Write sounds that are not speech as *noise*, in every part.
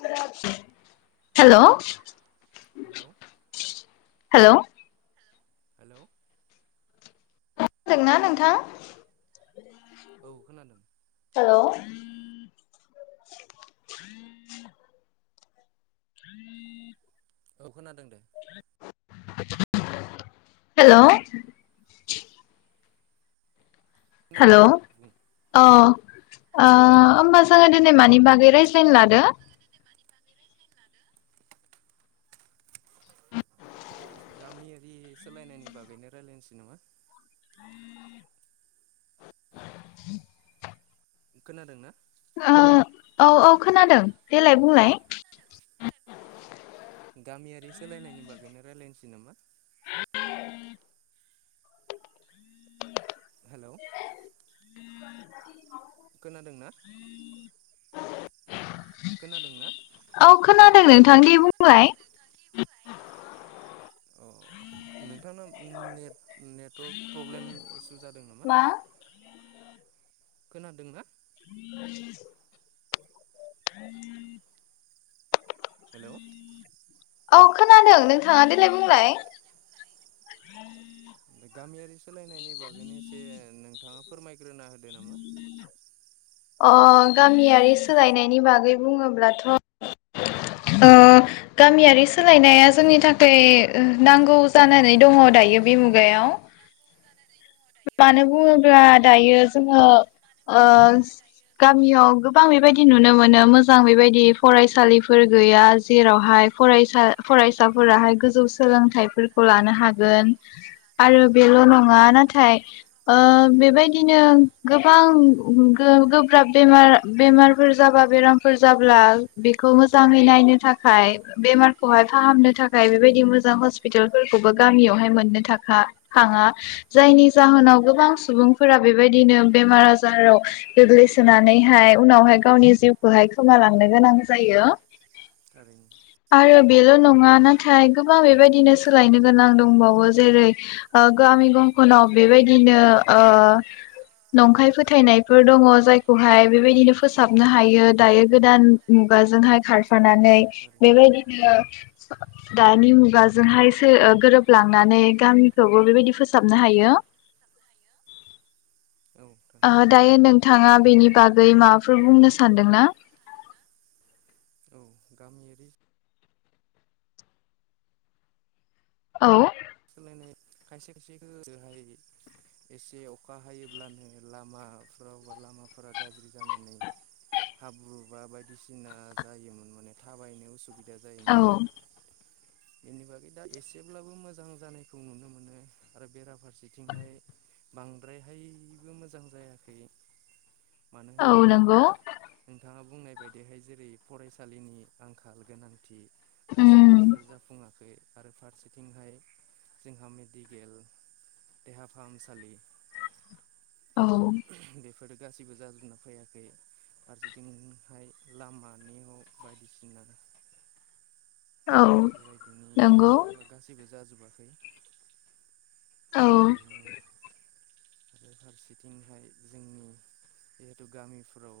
*unintelligible* हेल' hello hello hello दोंना नोंथां? औ खोनादों। हेल' *inaudible* औ खोनादों दे। हेल' खोनादों हेल' दे बुं अ ओ होमबा हेलौ जोङो दिनै मानि बागै रायज फेन लादो। गामियारि सोलायनायनि बागैनो रायलायनोसै नामा *inaudible* खोनादों ना ओ औ औ खोनादों देलाय बुंलाय गामियारि सोलायनायनि बागैनो रायलायनोसै नामा? *unintelligible* हेलौ *unintelligible* खोनादोंना खोनादों ना? औ खोनादों नोंथां दे बुंलाय? अ नोंथाना नेट नेटवारक प्रब्लेम इसु जादों नामा *inaudible* खोनादोंना? *inaudible* हेलौ औ खोनादों नोंथाङा देलाय बुंलाय? गामियारि सोलायनायनि बागैनो एसे नोंथाङा फोरमायगोन *unintelligible* होदो नामा अ गामियारि सोलायनायनि बागै बुङोब्लाथ' ओ गामियारि सोलायनाया जोंनि थाखाय ओ नांगौ जानानै दङ दायो बे मुगायाव मानो बुङोब्ला दायो जोङो ओ गामियाव गोबां बेबायदि नुनो मोनो मोजां बेबायदि फरायसालिफोर गैया जेरावहाय फरायसा फरायसाफोराहाय गोजौ सोलोंथाइफोरखौ लानो हागोन आरो बेल' औ नङा नाथाय नाथाय ओ बेबायदिनो गोबां गोब्राब बेमार बेमारफोर जाबा बेरामफोर जाब्ला बेखौ मोजाङै नायनो थाखाय बेमारखौहाय फाहामनो थाखाय बेबायदि मोजां हस्पिटालफोरखौबो गामियावहाय मोननो थाखा थाङा जायनि जाहोनाव गोबां सुबुंफोरा बेबायदिनो बेमार आजाराव गोग्लैसोनानैहाय उनावहाय गावनि जिउखौहाय खोमालांनो गोनां जायो थारैनो आरो बेल' नङा नाथाय गोबां बेबायदिनो सोलायनो गोनां दंबावो जेरै ओ गामि गं *unintelligible* बेबायदिनो ओ नंखाय फोथायनायफोर दङ जायखौहाय बेबायदिनो फोसाबनो हायो दायो गोदान मुगाजोंहाय खारफानानै बेबायदिनो दानि मुगाजोंहाय सो गोरोबलांनानै गामिखौबो बेबायदि फोसाब *unintelligible* हायो औ ओ थारैनो दायो नोंथाङा बेनि बा गै माबाफोर बुंनो सानदोंना? औ *inaudible* औ सोलायनाय खायसे खायसे खायसे *unintelligible* एसे अखा हायोब्लानो लामाफ्राव बा लामाफोरा गाज्रि जानानै हाब्रु बा बायदिसिना जायोमोन माने थाबायनो उसु *unintelligible* औ जायोमोन। बेनि बागै दा एसेब्लाबो मोजां जानायखौ नुनो मोनो आरो बेरा फार सेथिंजाय बांद्रायहाय मोजां जायाखै। मानो औ होनोब्ला नंगौ नोंथाङा बुंनाय बायदिहाय जेरै फरायसालिनि आंखाल गोनांथि। दासिमबो उम बेफोर जाफुङाखै। आरो फारसेथिंहाय। जोंहा मेडिकेल देहा फाहामसालि। औ। बेफोरो गासिबो जाजोबना फैयाखै फारसेथिंहाय लामानियाव बायदिसिना। औ बेफोरबायदिनि नंगौ माबाफोरा गासैबो जाजोब *unintelligible* औ। आरो फारसेथिंहाय जोंनि जिहेथु गामिफ्राव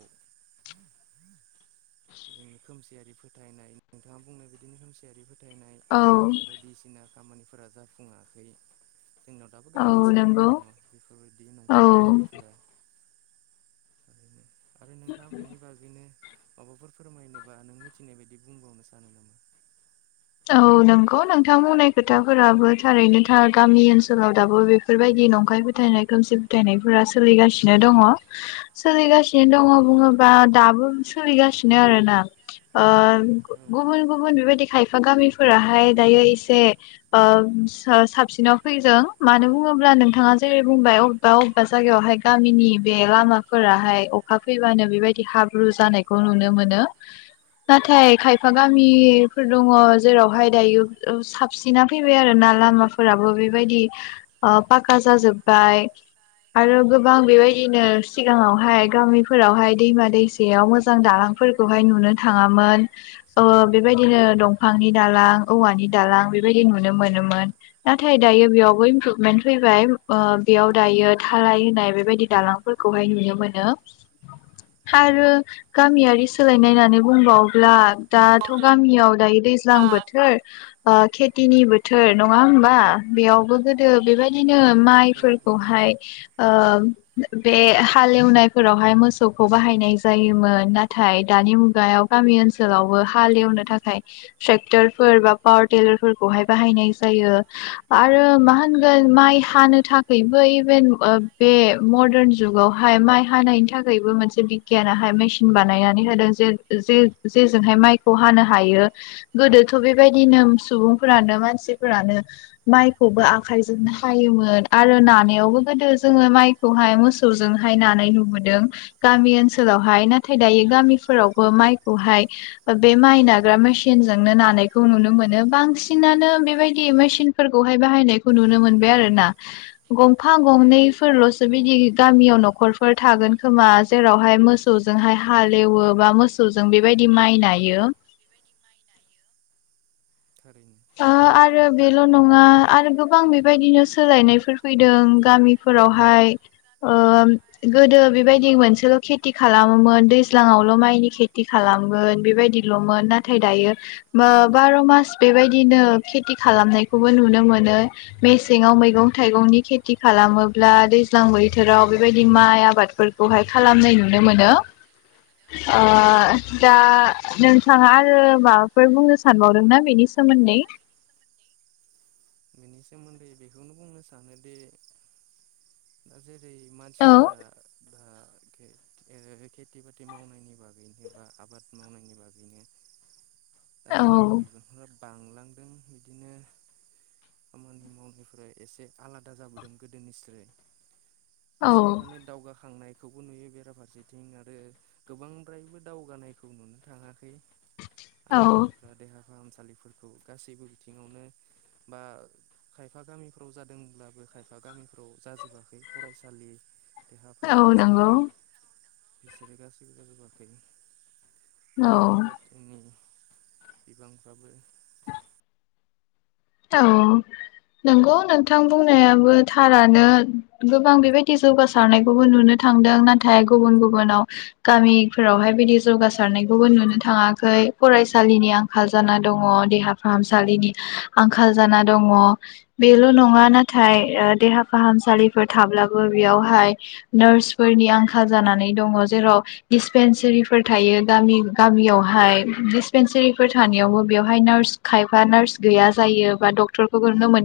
जोंनि खोमसियारि फोथायनाय नोंथाङा बुंनो बिदिनो खोमसियारि फोथायनाय औ बायदिसिना। खामानिफोरा जाफुङाखै। जोंनाव दाबो औ गामि ओनसोलाव नंगौ दङ बेफोरबायदि औ नंखाय फोथायनायफोरा। *inaudible* आरो नोंथाङा बेनि बागैनो। माबाफोर फोरमायनोबा नों मिथिनाय बायदि बुंबावनो सानो नामा? औ नोंगौ नोंथां बुंनाय खोथाफोराबो थारैनो था गामि ओनसोलाव दाबो बेफोरबायदि नंखाय फोथायनाय खोमसि फोथायनायफोरा सोलिगासिनो दङ सोलिगासिनो दङ बुङोबा दाबो सोलिगासिनो आरोना औ गुबुन गुबुन बेबायदि खाय खायफा गामिफोराहाय दायो एसे ओ साबसिनाव फैदों मानो बुङोब्ला नोंथाङा जेरै बुंबाय अबेबा अबेबा जायगायावहाय गामिनि बे लामाफोराहाय अखा फैबानो बेबायदि हाब्रु जानायखौ नुनो मोनो नुनो नाथाय खायफा गामिफोर। दङ जेरावहाय दायो साबसिना फैबाय आरोना लामाफोराबो बेबायदि ओ पाका जाजोब्बाय आरो गोबां मोनो बेबायदिनो सिगाङावहाय गामिफोरावहाय दैमा दैसायाव मोजां दालांफोरखौहाय नुनो थाङामोन ओ बेबायदिनो। दंफांनि दालां औवानि दालां बेबायदि नुनो मोनोमोन नाथाय आरो इमफ्रुबमेन मोनबाय ओ बेयाव दायो दालाय होनाय बेबायदि दआलआंफओरखऔहआय नुनो मोनो आरो गामियारि *unintelligible* सोलायनाय होननानै बुंबावब्ला थाङामोन दाथ' गामियाव। दायो दैज्लां बोथोर। खेथिनि बोथोर नङा होनबा बेयावबो गोदो बेबायदिनो औ माइफोरखौहाय बे हालेवनायफोरावहाय मोसौखौ बाहायनाय जायो। मोन नाथाय दानि मुगायाव गामि ओनसोलावबो हाल औ एवनो थाखाय ट्रेक्टारफोर बा पावार टिलारफोरखौहाय। थाखाय बाहायनाय जायो आरो मा होनगोन माइ नंगौ हानो थारैनो थाखायबो इभेन बे मरदान जुगावहाय माइ हानायनि थाखायबो मोनसे बिगियानहाय मेसिन बानायनानै होदों जे जे जेजोंहाय माइखौ हानो हायो। गोदोथ' बेबायदिनो औ सुबुंफोरानो मानसिफोरानो माइखौबो आखायजोंनो हायोमोन आरो नानायावबो गोदो जोङो माइखौहाय मोसौजोंहाय नानाय नुबोदों गामि ओनसोलावहाय नाथाय दायो गामिफोरावबो माइखौहाय बे माइ नाग्रा मेनसिन। मेचिन जोंनो नानायखौ नुनो मोनो बांसिनानो बेबायदि मेसिनफोरखौहाय बाहायनायखौ नुनो मोनबाय आरो ना गंफां गंनै फोरल'सो औ बिदि गामियाव न'खरफोर। थागोन खोमा जेरावहाय मोसौजोंहाय हालेवोबा मोसौजों बेबायदि माइ नायो। थारैनो। आरो बेल' नङा आरो गोबां बेबायदिनो सोलायनायफोर फैदों गामिफोरावहाय गोदो बेबायदि मोनसेल' खेथि खालामोमोन दैज्लाङावल' माइनि खेथि खालामगोन बेबायदिल'मोन। नाथाय दायो। बार' मास बेबायदि बिदिनो खेथि खालामनायखौबो नुनो मोनो मेसेंआव मैगं थाइगंनि खेथि खालामोब्ला दैज्लां बोथोराव बेबायदि माइ आबादफोरखौहाय खालामनाय नुनो मोनो ओ थारैनो दा नोंथाङा आरो माबाफोर बुंनो सानबावदों ना बेनि सा सोमोन्दै *unintelligible* जेरै औ मानसिफोरा दा खेथि बाथि मावनायनि बागैनो बा आबाद मावनायनि बागैनो दा जोंनि औ बिब'फोरा बांलांदों बिदिनो खामानि मावनायफ्राय एसे आलादा जाबोदों गोदोनिस्र औ एसे माने दावगाखांनाय बेखौबो नुयो बेराफारसेथिं आरो गोबांद्रायबो दावगानायखौ नुनो थाङाखै मानो औ होनोब्ला देहा फाहामसा आसालिफोरखौ गासैबो बिथिङावनो बा खायफा गामिफ्राव जादोंब्लाबो खायफा गामिफ्राव जाजोबाखै फरायसालि देहा औ नंगौ फाहामसालि फसगा असुबिदा बाखै औ खेथि बाथि बिबांफ्राबो औ नंगौ नोंथां बुंनायाबो थारानो गोबां बेबायदि जौगासारनायखौबो नुनो थांदों नाथाय गुबुन गुबुनाव गामिफोरावहाय बिदि जौगासारनायखौबो नुनो थाङाखै फरायसालिनि आंखाल जाना दङ देहा फाहामसालिनि आंखाल जाना दङ बेल' नङा नाथाय देहा फाहामसालिफोर थाब्लाबो बेयावहाय नार्सफोरनि आंखाल जानानै दङ जेराव डिसपेनसारिफोर थायो गामि गामियावहाय डिसपेनसारिफोर थानायावबो बेवहाय नार्स खायफा नार्स गैया। जायो बा डक्टरनो मोन